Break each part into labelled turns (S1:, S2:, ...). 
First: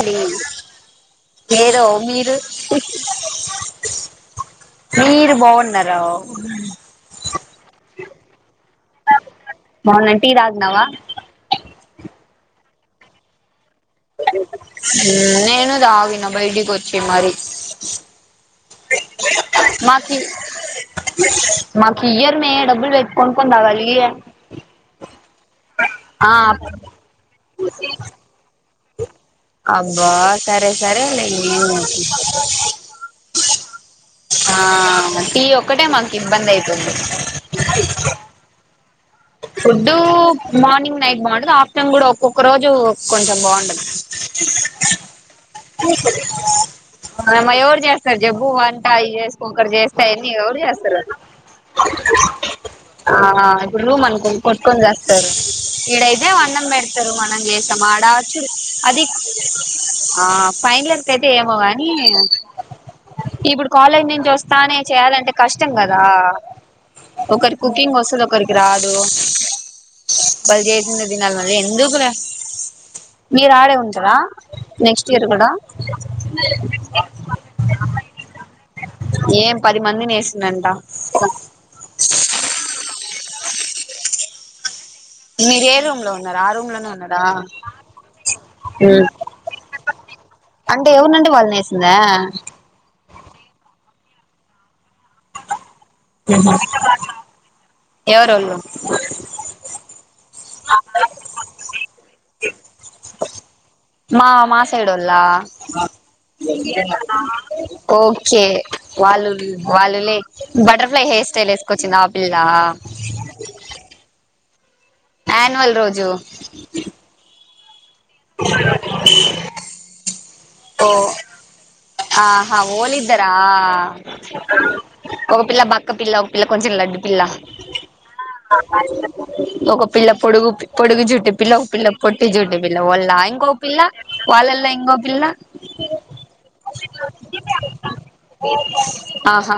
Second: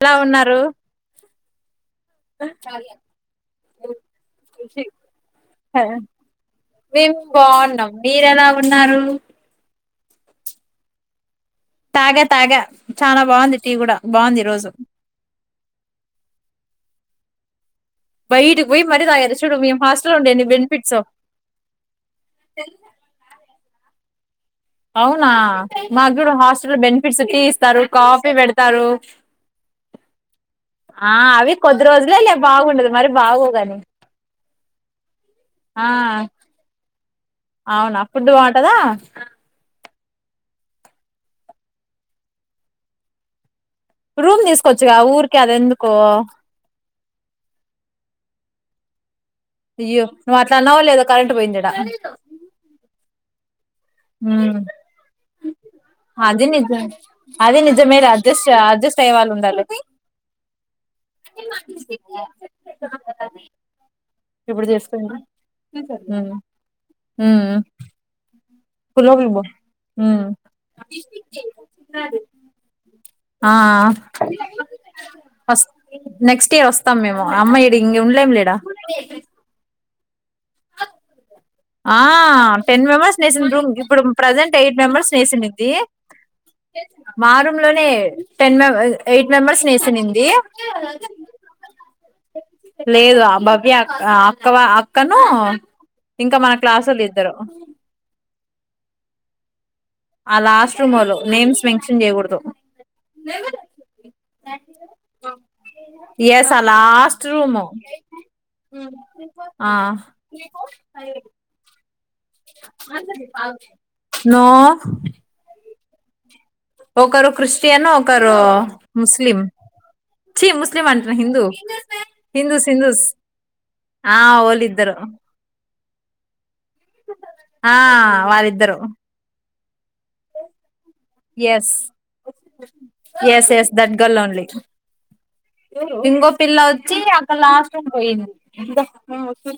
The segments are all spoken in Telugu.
S1: ఎలా ఉన్నారు
S2: ఏదో మీరు మీరు బాగున్నారా
S1: మేం బాగున్నాం మీరేలా ఉన్నారు
S2: మార్నింగ్ టీ తాగ్నవా
S1: తాగ తాగా చాలా బాగుంది టీ గుడా బాగుంది. ఈ రోజు
S2: నేను తాగిన బయటికి వచ్చి మరి
S1: బిటిక్ పోయి మరి తాగిన
S2: మాకి మాకు ఇయర్ మే డబ్బులు పెట్పు కొనుకని తాగాలి ఇఏ
S1: అవునా మాక్కూడా హాస్టల్ బెనిఫిట్స్ టీ ఇస్తారు కాఫీ పెడతారు
S2: అబ్బా సరే సరే
S1: ఆ
S2: లేండి
S1: అవి కొద్ది రోజులు లే బాగుండదు మరి బాగోగాని
S2: ఆ టీ ఒక్కటే
S1: ఆ
S2: మాక్ ఇబ్బందైతుంది.
S1: అవునా ఫుడ్ బాగుంటదా
S2: ఫుడ్డు మార్నింగ్ నైట్ బాగుండదు ఆఫ్టన్ గుడా ఒక్కొక్క రోజు కొంచం బాగుండ
S1: రూమ్ తీస్కోచ్చుగా ఊరికే అద్ ఎందుకో
S2: ఏమో ఎవర్ చేస్తార్ జెప్పు వంటై చేస్ ఒక్కరు జేస్తే
S1: అయ్యో
S2: ఏంది
S1: నువ్వు అట్లా
S2: ఎవరు
S1: అన్నావో
S2: చేస్తరు
S1: లేదో కరెంట్ పోయింది ఈడ
S2: ఆ ఆ ఇప్పుడ్ రూమ్ కొన్ కొట్టుకొన్ జస్తరు. ఈడైతే
S1: అది
S2: అన్నం
S1: నిజం
S2: పెడ్తరు మనం
S1: అది
S2: జేస్తం ఆడ
S1: నిజమేలే అడ్జస్ట్ అడ్జస్ట్
S2: అది
S1: అయ్యే వాళ్ళు ఉండాలి
S2: ఆ ఫైన్లర్కయితే ఏమో గాని ఇప్పుడ్ కాలేజ్ నుంచి
S1: ఇప్పుడు
S2: వస్తానే చే
S1: చేసుకుంటా
S2: యాలంటే కష్టం గదా
S1: ఉమ్
S2: ఒకరి కుకింగ్ వస్తది ఒకరి
S1: కులో
S2: వాళ్ళు చేసిందే తినాలి
S1: భీమ్
S2: మళ్ళీ ఎందుకులే
S1: మ్
S2: మీరు
S1: ఆ
S2: ఆడే ఉంటారా నెక్స్ట్ ఇయర్ కూడా
S1: వస్ నెక్స్ట్ ఇయర్ వస్తాం మేము అమ్మా ఈడ ఇగ్ ఉండలేం లే ఈడ
S2: ఏం పది మందిన్ ఏసిందంట.
S1: ఆ టెన్ మెంబర్స్ ఏసింది రూమ్కి ఇప్పుడు ప్రెజెంట్ ఎయిట్ మెంబర్స్
S2: మీరు
S1: ఏసినింది
S2: ఏ రూమ్ లో ఉన్నారా ఆ రూమ్ లోనే ఉన్నారా
S1: మా రూమ్లోనే టెన్ ఎయిట్ మెంబర్స్నీ ఏసినింది.
S2: అంటే ఎవరినంటే వాళ్ళని వేసిందా
S1: లేదు ఆ బవ్య ఆ అక్కవ అక్కను ఇంకా మన క్లాసోల్ ఇద్దరు
S2: ఎవరోళ్ళు
S1: ఆ లాస్ట్ రూమ్ ఓళ్ళు నేమ్స్ మెన్షన్ చేయ్యకూడదు.
S2: మా మా సైడోల్లా
S1: ఎస్ ఆ లాస్ట్ రూము
S2: ఓకే వాళ్ళు
S1: ఆ
S2: వాళ్ళులే బటర్ఫ్లై హెయిర్ స్టైల్ ఏస్కొచ్చిందాప్
S1: నో
S2: అన్వల్ రోజు
S1: చేయన్న ఒకరు ముస్లీం చి ముస్లిం
S2: ఓ
S1: అంటున్న హిందూ
S2: ఆహా
S1: హిందూస్ హిందూస్
S2: ఓలిద్దరా
S1: ఆ వోళ్ళిద్దరు
S2: ఒక పిల్ల బక్కపిల్ల, ఒక పిల్ల కొంచెం లడ్డు పిల్ల
S1: ఆ వాళ్ళిద్దరు
S2: ఒక పిల్ల పొడుగు పొడుగు జుట్టి పిల్ల, ఒక
S1: ఎస్
S2: పిల్ల పొట్టి జుట్టి పిల్ల ఒ వాళ్ళ ఇంకో
S1: ఎస్ ఎస్
S2: పిల్ల
S1: దట్
S2: వాళ్ళలో ఇంగో పిల్లా
S1: ఇంగో పిల్ల వచ్చి అక్కడ లాస్ట్ రూమ్ పోయింది
S2: ఆహా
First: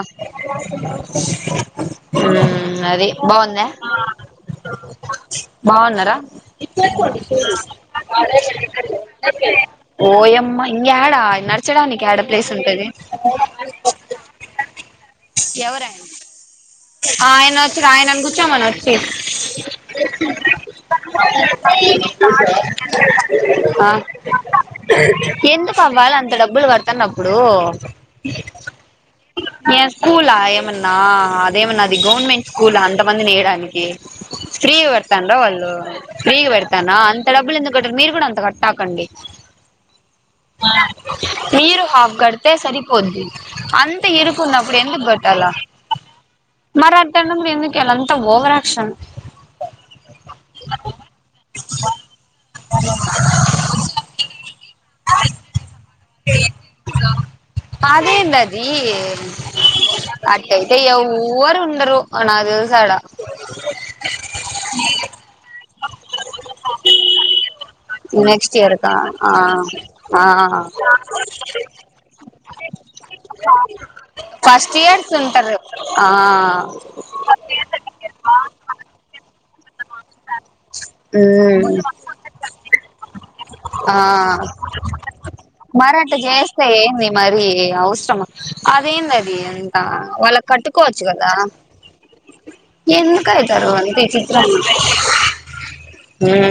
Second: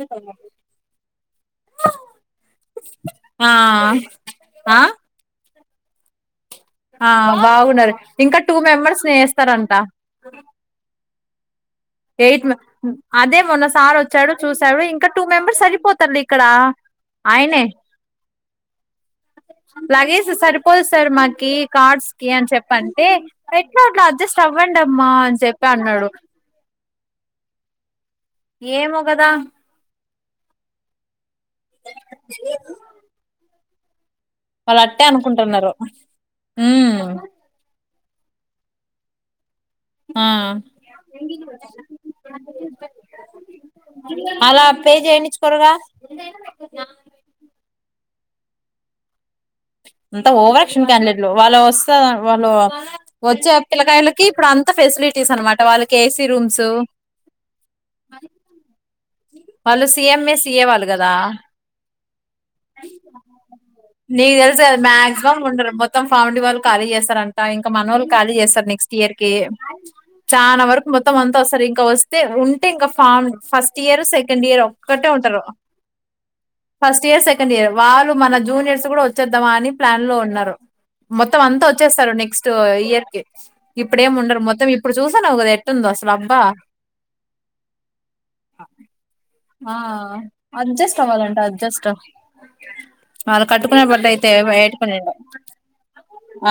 S2: ఉమ్ అది
S1: ఆ
S2: బాగుందా
S1: ఆ
S2: బాగున్నరా?
S1: ఆ బాగున్నారు ఇంకా టూ మెంబర్స్ని ఏస్తారంట.
S2: ఇంగేడ నడిచ్
S1: ఎయిట్ మె అదే మొన్న సార్ వచ్చాడు చూసాడు ఇంకా టూ మెంబర్స్
S2: ఎవరాయన
S1: సరిపోతర్లే ఇక్కడ
S2: ఆయన
S1: ఆయనే
S2: ఒచ్చి ఆయనన్ కూర్చోమన్ వచ్చి
S1: లగేజ్ సరిపోదు సార్ మాకి కార్డ్స్కి అన్ చెప్పంటే ఎట్నో
S2: ఆ
S1: అట్నా అడ్జస్ట్ అవ్వం డమ్మ అన్ చెప్పి అన్నాడు.
S2: తనప్పుడు
S1: ఏమో గదా
S2: స్కూలా ఏమన్నా అదేమన్నా అది గవర్నమెంట్ స్కూల్ అంతమంది ఏడానికి
S1: వాళ్ళు
S2: ఫ్రీగా
S1: అట్టే
S2: పెడతాన్ రా వాళ్ళు
S1: అనుకుంటున్నారు
S2: ఫ్రీగా పెడ్తారా
S1: ఉమ్
S2: అంత డబ్బులు ఎందుకు కట్టారు మీరు కూడా అంత కట్టాకండి
S1: ఆ
S2: మీరు హాఫ్ కడితే సరిపోద్ది అంత ఇరుకున్న
S1: అలా
S2: అప్పుడు
S1: పే
S2: ఎందుకు కట్టల
S1: చేయించుకోరుగా
S2: మరట్టనం ఎందుకే లంత ఓవరాక్షన్
S1: అంత ఓవరాక్షన్ కాండియేట్లు వాళ్ళవొస్త వాళ్ళు ఒచ్చే పిల్లకాయల్కి ఇప్పుడంత ఫెసిలి టీస్ అన్నమాట వాళ్ళక్ ఏసీ రూమ్స్
S2: అదేందది
S1: వాళ్ళు సిఎంఏ
S2: అట్ట
S1: సిఏ
S2: ఐతే
S1: వాళ్ళు
S2: ఎవ్
S1: కదా
S2: ఎవ్వరుండరు ఆ నాక్ తెల్సాడ
S1: నీకు దెల్సా మాక్సిమం ఉండరు మొత్తం ఫామిలీ వాళ్ళు ఖాళీ చేస్తారంట ఇంకా మనళ్ళు ఖాళీ
S2: నెక్స్ట్
S1: చేస్తారు నెస్ట్
S2: కా
S1: స్ట్ ఇయర్ కి
S2: ఆ ఆ
S1: చానా వరకు మొత్తం అంతా వొస్తరు ఇంక వొస్తే ఉంటే ఇంకా ఫామ్ first first year second year
S2: first
S1: ఒక్కటే
S2: ఇయర్స్
S1: ఉంటరు
S2: ఉంటారు ఆ
S1: ఫస్ట్ ఇయర్ సెకండ్ ఇయర్ వాళ్ళు మన జూనియర్స్ కూడా వచ్చేద్దామాని ప్లాన్ లో ఉన్నారు మొత్తం అంతా
S2: ఉమ్
S1: వొచ్చేస్తరు నెక్స్ట్ ఇయర్ కి
S2: ఆ
S1: ఇప్పుడేముండరు మొత్తం ఇప్పుడు చూస్తున్నావ్ గా కదా ఎట్టుందో
S2: మరి అట్ట
S1: అసలబ్బా
S2: చేస్తే ఏంది మరి అవసరమా అదేంది అది
S1: ఆ
S2: అంత వాళ్ళకి
S1: అడ్జస్ట్
S2: కట్టుకోవచ్చు కదా
S1: అవ్వాలంట అడ్జస్ట్
S2: ఎందుకు
S1: వాళ్ళు
S2: అయితారు
S1: కట్టుకునే
S2: అంత
S1: బట్లైతే
S2: విచిత్రంగా
S1: వేటుకుని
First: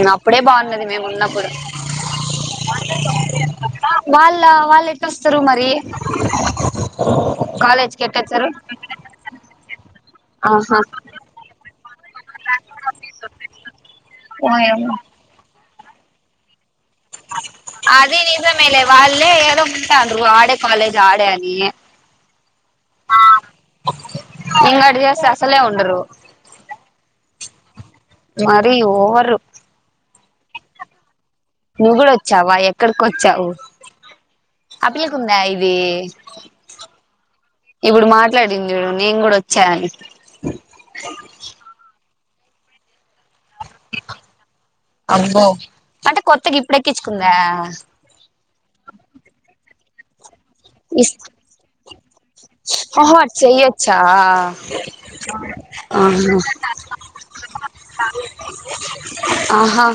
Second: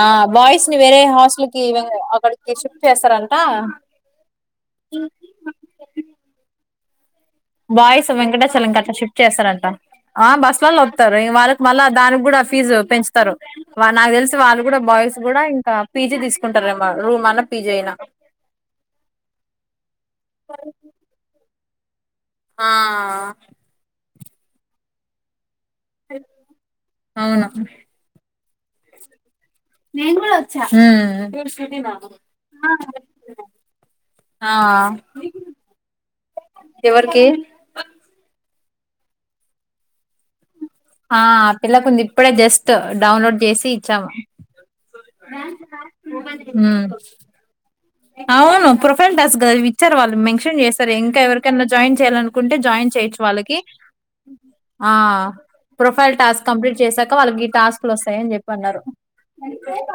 S1: ఆ
S2: అప్పుడే
S1: బాయ్స్ ని
S2: బాగున్నది
S1: వేరే
S2: మేము ఉన్నప్పుడు
S1: హాస్టల్ కి అక్కడికి షిఫ్ట్ చేస్తరంట
S2: వాళ్ళ వాళ్ళు ఎటోస్తరు మరి కాలేజ్ కి
S1: బాయిస్
S2: ఎట్టొచ్చారు
S1: వెంకటేశ్వరంకి అట్లా షిఫ్ట్ చేస్తారంట ఆ
S2: ఆహా
S1: బస్లల్లో ఒత్తరు వాళ్ళకి మళ్ళా దానికి కూడా ఫీజు పెంచుతారు నాకు దేల్సి వాళ్ళు కూడా
S2: ఓయమ్మ
S1: బాయ్స్ గూడా ఇంకా పీజీ తీసుకుంటారుమో
S2: అది నిజమేలే వాళ్ళే ఏదో అంటాండ్రు ఆడే కాలేజ్ ఆడే అని
S1: ఆ
S2: ఇంకా అట్టు చేస్తే అసలే ఉండరు
S1: ఆ
S2: మరి ఓవర్
S1: నేన్ కూడా వచ్చా
S2: నువ్వు కూడా వచ్చావా ఎక్కడికొచ్చావు ఆ పిల్లకి ఉందా ఇది
S1: ఎవరికి
S2: ఇప్పుడు మాట్లా డింది చూడు నిన్ కూడా వచ్చాను అన్ని
S1: ఆ పిల్లాకుందీ ఇప్పుడే జస్ట్ డౌన్లోడ్ చేసి ఇచ్చాము
S2: అబ్బో అంటే కొత్తగా
S1: మ్మ్
S2: ఇప్పుడెక్కించుకుందా
S1: అవును ప్రొఫైల్ టాస్గా విచ్చారు మేన్ న్షన్ చేసారు
S2: ఇస్
S1: ఇంకా ఎవరికైనా జాయిన్ చేయాలనుకుంటే జాయిన్
S2: ఓహో
S1: చేయొచ్చు
S2: అటు
S1: వాళ్ళకి
S2: చెయ్యొచ్చా
S1: ఆ ప్రొఫైల్
S2: ఆహా
S1: టాస్క్ కంప్లీట్ చేసాక వాళ్ళకి ఈ టాస్క్లు వస్తాయి అన్ని చెప్పానారు
S2: ఆహా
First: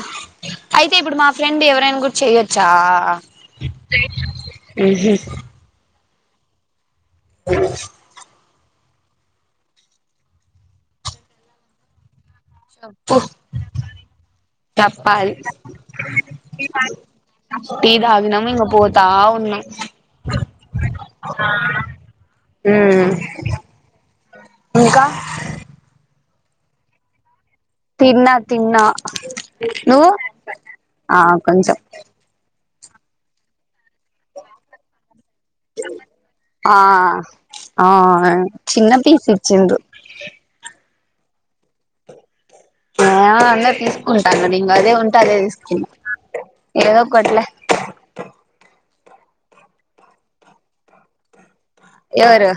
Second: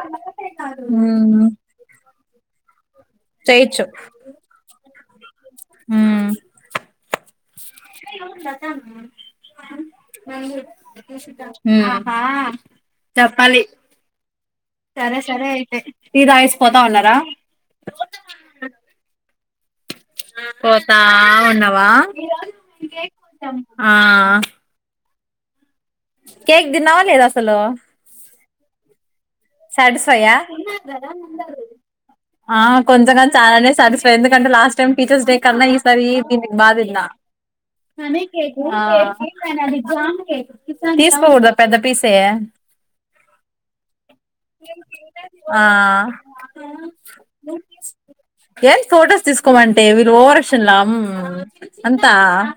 S2: అయితే ఇప్పుడు మా ఫ్రెండ్ ఎవరైనా గూడా చెయ్యొచ్చా
S1: చేయుచ్చు
S2: ఉహు
S1: హుమ్ ఉమ్
S2: చెప్పు
S1: చెప్పాలి
S2: చెప్పాలి
S1: టీ తాగేసి పోతా ఉన్నారా
S2: టీ తగ్గినం ఇంగ పోతా ఉన్నం
S1: పోతా ఉన్నవా
S2: ఉమ్
S1: ఆ
S2: క్కా
S1: కేక్ తిన్నావా లేదా అస్సలు
S2: తిన్నా తిన్నా నువ్వు
S1: సాటిస్ఫైయా
S2: ఆ కొంచెం
S1: ఆ కొంచం కొంచం అలానే సాటిస్ఫా ఎందుకంటే లాస్ట్ టైమ్ టీచర్స్ డే కన్నా ఈసారి దీనికి బా
S2: ఆ
S1: తిన్న
S2: ఆ
S1: ఆ
S2: చిన్న పీస్ ఇచ్చిండ్రు
S1: తీసుకోకోడా పెద్ద పీసే
S2: ఆ అన్న తీస్ కుంటాను ఇంగ అదే ఉంటే అదే
S1: ఆ
S2: తీసుకున్న ఏదో ఒకట్లే
S1: ఫోటోస్ తీస్కోమంటే వీళ్ళ ఓవర్షన్లా అమ్
S2: ఎవరు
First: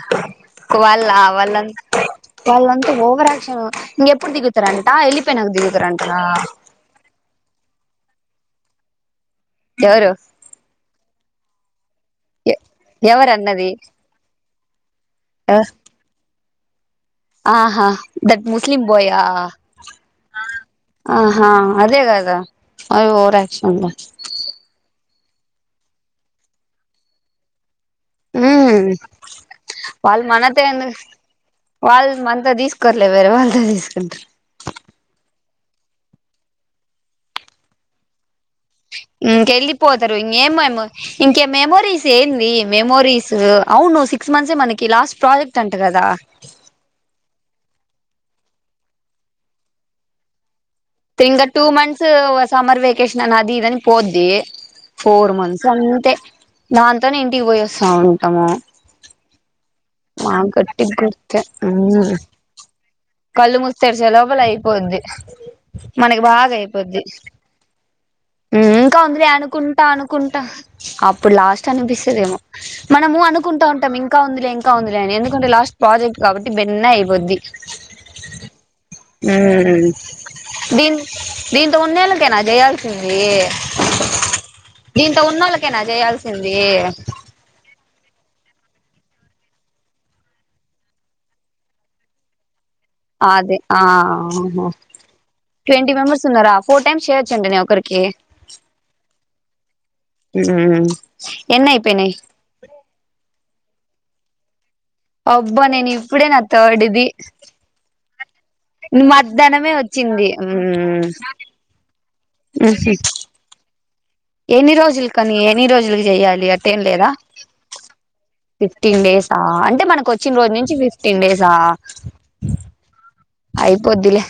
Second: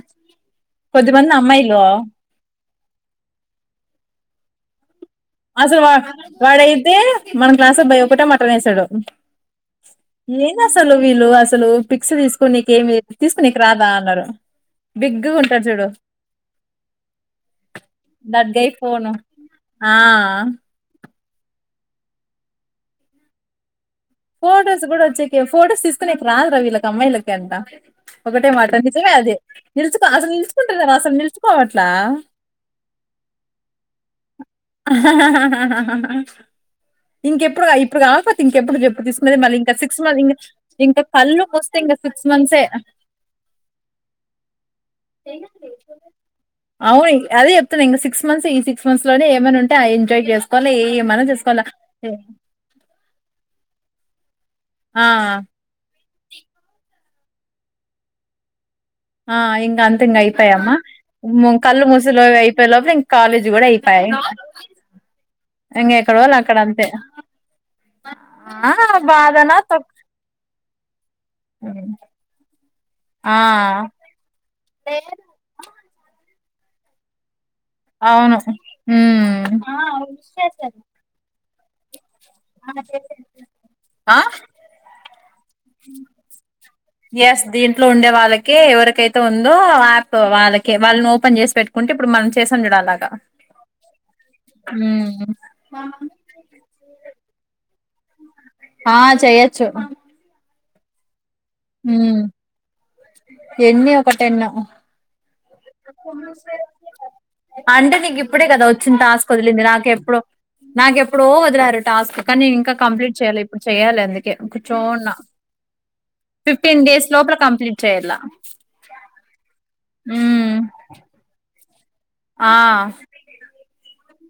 S2: వాళ్ళ
S1: అమ్మాయిలు
S2: వాలాంతా వాళ్ళంతా వోవర్యాక్షన్ ఇంకెప్పుడు దిగు
S1: అస్సలు వా వాడైతే మన క్లాస్ అబ్బాయి ఒక్కటే మాటనేస్సడూ
S2: ఎవరు
S1: ఏది అస్సలు వీలు అస్సలు పిక్స్ తీస్కోనీకేమై తీస్కోనీకీ
S2: ఎవరన్నది
S1: రాదా అన్నరూ బిగ్గుగుంటది చూడు
S2: ఆహా that
S1: guy
S2: Muslim boy
S1: phone
S2: ఆ
S1: ఆ
S2: ఆహా అదేగదా అవి ఓవరాక్షన్ ద
S1: ఫొటోస్ కూడా వచ్చేకి ఫొటోస్ తీస్కోనేకి రాదు రా వీళ్ళకి అమ్మాయిలకి ఒకటే మాట
S2: ఉమ్
S1: నిజమే అది నిల్చుకో
S2: వాళ్ళు
S1: అస్సలు
S2: మనతో
S1: నిల్చుకుంటరూ గదా
S2: ఎందుకు
S1: అస్సలు నిల్చుకోవట్లా
S2: లెవరు వారేవాలతో తీస్కుంట్రూ
S1: హ హహహహహహహా ఇంకెప్పుడా ఇప్పుడు కాక్పో ఇంకెప్పుడు చెప్పు తీస్కునేది మళ్ళీ ఇంకా సిక్స్
S2: ఇంకెళ్ళిపోతారు
S1: మంత్స్ ఇం
S2: ఇంకేం మెమో
S1: ఇంకా కళ్ళు
S2: ఇంకే
S1: మూస్తే ఇంకా సిక్స్ మంత్సే
S2: ర్ అవును సిక్స్ మంత్సే మనకి లాస్ట్ ప్రాజెక్ట్ అంట కదా
S1: ఆవును అదే చెప్తుకన్నింకా సిక్స్ మంత్స్ ఈ సిక్స్ మంత్స్ లోనే ఏమైనుంటే ఆ ఎంజాయ్ చేస్తూ
S2: తింగా టూ మంత్స్ సమ్మర్ వేకేషన్ అన్ని ఆది ఇది పోద్ది
S1: ఆ
S2: ఫోర్ మంత్స్ అంతే దాంతోనే ఇంటికి పోయివాస్తావుంటాము
S1: ఆ ఇం ఇంకంతే ఇంకైపాయమ్మా
S2: గుర్తే
S1: కళ్ళు ముసేలోగ అయిపోయేలోప్లే ఇంకాలేజీ కూడైపాయే
S2: ద్దీ మనకి బాగా అయ్యిపోది
S1: ఆ
S2: హ్మ్ ఇంకా వుందిలే
S1: బాధనా
S2: అనుకుంట
S1: తొక్
S2: అనుకంట అప్పుడు లాస్ట్ అనిపిస్తదేమో మనము
S1: ఆ
S2: అనుకుంటా ఉంటాం ఇంకా ఉందిలే ఇంకా ఉందిలే అని ఎందుకంటే లో స్ట్ ప్రాజెక్ట్ కాబట్టి బిన్నే అయిపోద్ది
S1: అవును ఉమ్
S2: మ్మ్ దీన్ దీంతో ఉన్నేళ్లకేనా జేయాల్సిందీ
S1: ఆ
S2: దీం
S1: ఎస్ దీంట్లో ఉండేవాళ్ళ క్కే ఎవరికైతే ఉందో యాప్ వాళ్ళకే వాల్నోపెన్ చేసి పెట్టుకుంటే ఇప్పుడు మనం చే
S2: అదే ఆ హ
S1: ఉమ్
S2: ట్వంటీ మెంబెర్స్ ఉన్నారా ఫోర్ టైమ్స్ చెయ్యొచండి నేన్ ఒకరికి
S1: ఆ చెయ్యొచ్చు
S2: ఉహు
S1: హ్మ్ ఎన్ని ఒక టెన్
S2: అబ్బా నేనిప్పుడే నా థర్డ్ది ఇది
S1: అంటే నీకు ఇప్పుడే కదా వచ్చింటాస్క్ వదిలింది
S2: మధ్యాహ్నమే
S1: నాకెప్పుడో
S2: వచ్చింది
S1: నాకెప్పుడో వదిలారు టాస్క్ కానీ నేనింకా
S2: మ్మ్
S1: కంప్లీట్ చేయాలే ఇప్పుడు చెయ్యోలే అందుకే
S2: ఎన్ని రోజులు
S1: కూచ్చోన్న
S2: కని ఎన్ని రోజులకి చెయ్యాలి అట్టేం
S1: ఫిఫ్టీన్ డేస్
S2: లేదా
S1: లోపల కంప్లీట్ చేయాల
S2: ఫిఫ్టీన్ డేసా అంటే మనకొచ్చిం రోజు
S1: ఉమ్
S2: నుంచి ఫిఫ్టీన్ డేసా
S1: ఆ
S2: వద్దులే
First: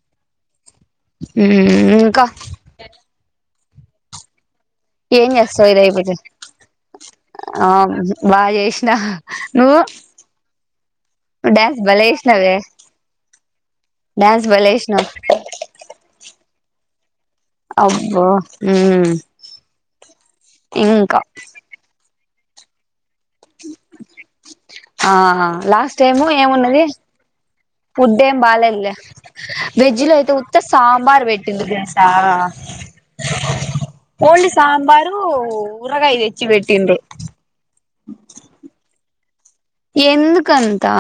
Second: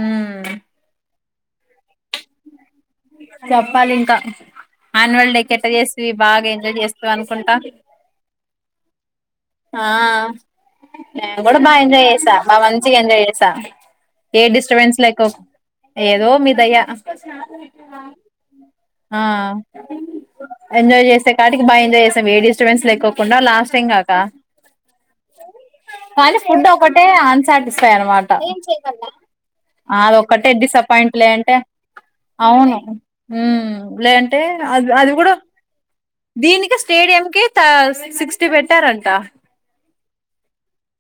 S1: హ్మ్
S2: మ్మ్ ఇంకా
S1: చెప్పాలింకా
S2: ఏం
S1: అన్నుయల్ డే కి ఏటా
S2: చేస్తావు ఇది
S1: చేస్తివి
S2: అయిపోతే
S1: బాగా ఎంజాయ్ చేస్తివన్కుంట
S2: ఆ బాగా చేసినా నువ్వు
S1: హా నేను కూడా బాగా
S2: డ్యాన్స్
S1: ఎంజాయ్
S2: భలే
S1: చేసా
S2: ఏసినవే
S1: బాగా మంచిగా ఎంజాయ్ చేసా ఏ
S2: డ్యాన్స్ భలే
S1: డిస్టబన్స్
S2: ఏసినావ్
S1: లేకో ఏదో మీ దయా
S2: అబ్బో ఉమ్
S1: ఎంజాయ్
S2: ఇంకా
S1: జేసేకాటికి బా ఎంజాయ్ చేసాం ఏ డిస్టబెన్స్ లేకో కుండా లాస్టా టైం గాకా
S2: ఆ లాస్ట్ టైము
S1: కానీ ఫుడ్
S2: ఏమున్నది
S1: ఒకటే అన్ సాటిస్.
S2: ఫుడ్
S1: సరేనమాట
S2: ఏం బాలేదులే వెజ్ లో అయితే
S1: అదొకటే
S2: ఉత్త సాంబార్
S1: డిస్సపాయింట్లే అంటే.
S2: పెట్టింది తెలుసా
S1: అవును హ్మ్ లేదంటే
S2: ఓన్లీ
S1: అది అది
S2: సాంబారు
S1: కూడా.
S2: ఊరగాయ తెచ్చి
S1: దీనికే
S2: పెట్టిండ్రు
S1: స్టేడియంకే తా సిక్స్టీ పెట్టారంట.
S2: ఎందుకంతా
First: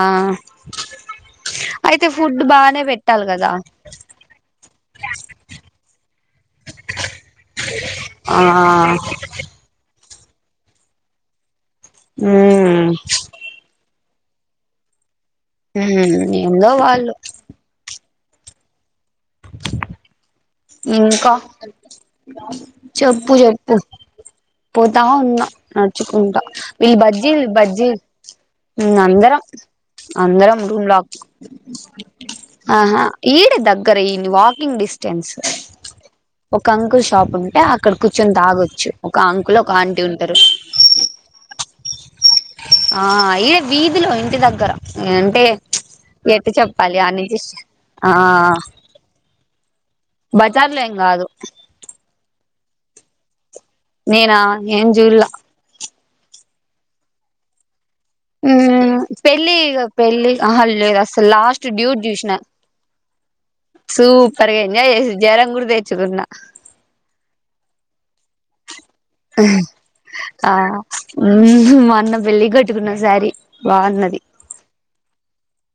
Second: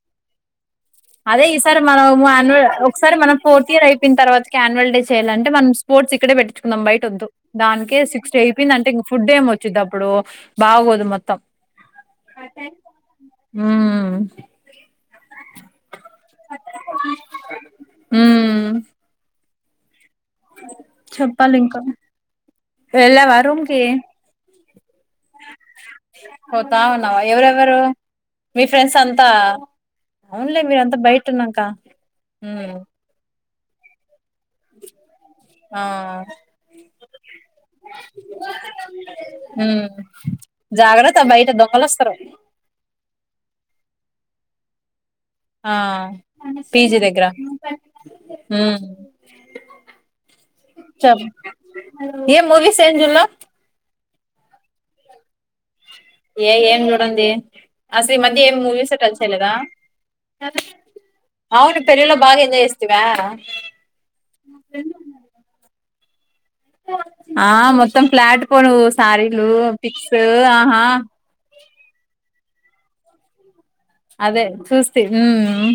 S1: అదే ఈసారి మనం ఆన్యువల్
S2: బానే
S1: ఒక్కసారి
S2: పెట్టాలి
S1: మనం
S2: కదా
S1: ఫోర్తియర్ అయిపోయిన తర్వాతకి యాన్యుల్ డ చేయాలంటే మనం స్ స్పోర్ట్స్ ఇక్కడేట్టిచ్కుందాం బయట వద్దు దాకే
S2: ఆ
S1: సిక్స్టు అయ్యిపోదీ ఇంక ఫుడేమోచ్చింది అప్పుడు బాగోదు మొత్తం
S2: ఆహ్ ప్చ్.
S1: ఉమ్
S2: ఉమ్ ఎందో వాళ్ళు.
S1: ఉమ్.
S2: ఆహ్ ఇంకా చెప్పు
S1: వెళ్ళావా రూమ్
S2: జెప్పు.
S1: కి
S2: పోతా ఉన్నా నడ్చుకుంటా
S1: పోతా
S2: ఈ
S1: ఉన్నావా
S2: బజ్జీల్
S1: ఎవరెవరు
S2: బజ్జీలు.
S1: మీ ఫ్రెండ్సంతా.
S2: అందరం అందరం రూమ్ లాక్.
S1: ఉమ్
S2: అంటే దగ్గర ఇన్ వాకింగ్ డిస్టెన్స్.
S1: ఆ
S2: ఒక అంకుల్ షాపుంటే అక్కడ కూర్చొని తాగొచ్చు ఒక అంకుల్ ఒక
S1: ఉమ్
S2: ఆంటుంటారు.
S1: జాగ్రత్త బయట దొంగలోస్తారు.
S2: ఆహ్ ఈడ వీధిలో ఇంటి దగ్గర. ఏ అంటే
S1: ఆ
S2: ప్చ్ ఎట్
S1: పీజీ
S2: చెప్పాలి
S1: దగ్గర
S2: అనించి ఆహ్.
S1: ఉమ్
S2: బజార్లేం కాదు.
S1: సేంజునా.
S2: నేనా ఏంజూలే.
S1: ఏ ఏం జూడంది. అసలు ఈ మధ్య ఏం మూవీసే
S2: మ్మ్
S1: టచ్ చేయలేదా
S2: పెళ్ళి ఇగ పెళ్ళి ఆహా లేదు అసలు లాస్ట్
S1: అవును తెలుగులో బాగా ఎంజాయ్ చేస్తివి. తిన్నారా.
S2: సూపర్గా ఎంజాయ్ జేసి జ్వరం గూడా దేచ్చుకున్నా.
S1: ఆహ్ మొత్తం ఫ్లాట్ పోను శారీలు ఫిక్సూలు
S2: ఆ
S1: ఆహా.
S2: అన్న పెళ్లికిగట్టుకున్న సారి. బాగుంన్నది.
S1: అదే చూస్తి ఉమ్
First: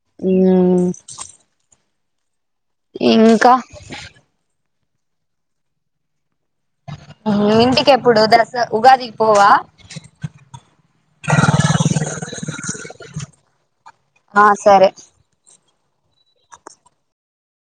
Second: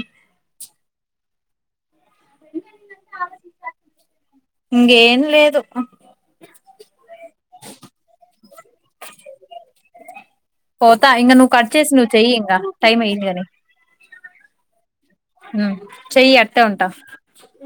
S1: ఇంకేం లేదు.
S2: ఇంటికేప్పుడు దసర ఉగాదికి పోవా.
S1: పోతా ఇంకా నువ్వు కట్ చేసి నువ్వు చెయ్యింగా టైం అయ్యింది కాని.
S2: ఆహ్ సరే.
S1: చెయ్యి అట్టే ఉంటా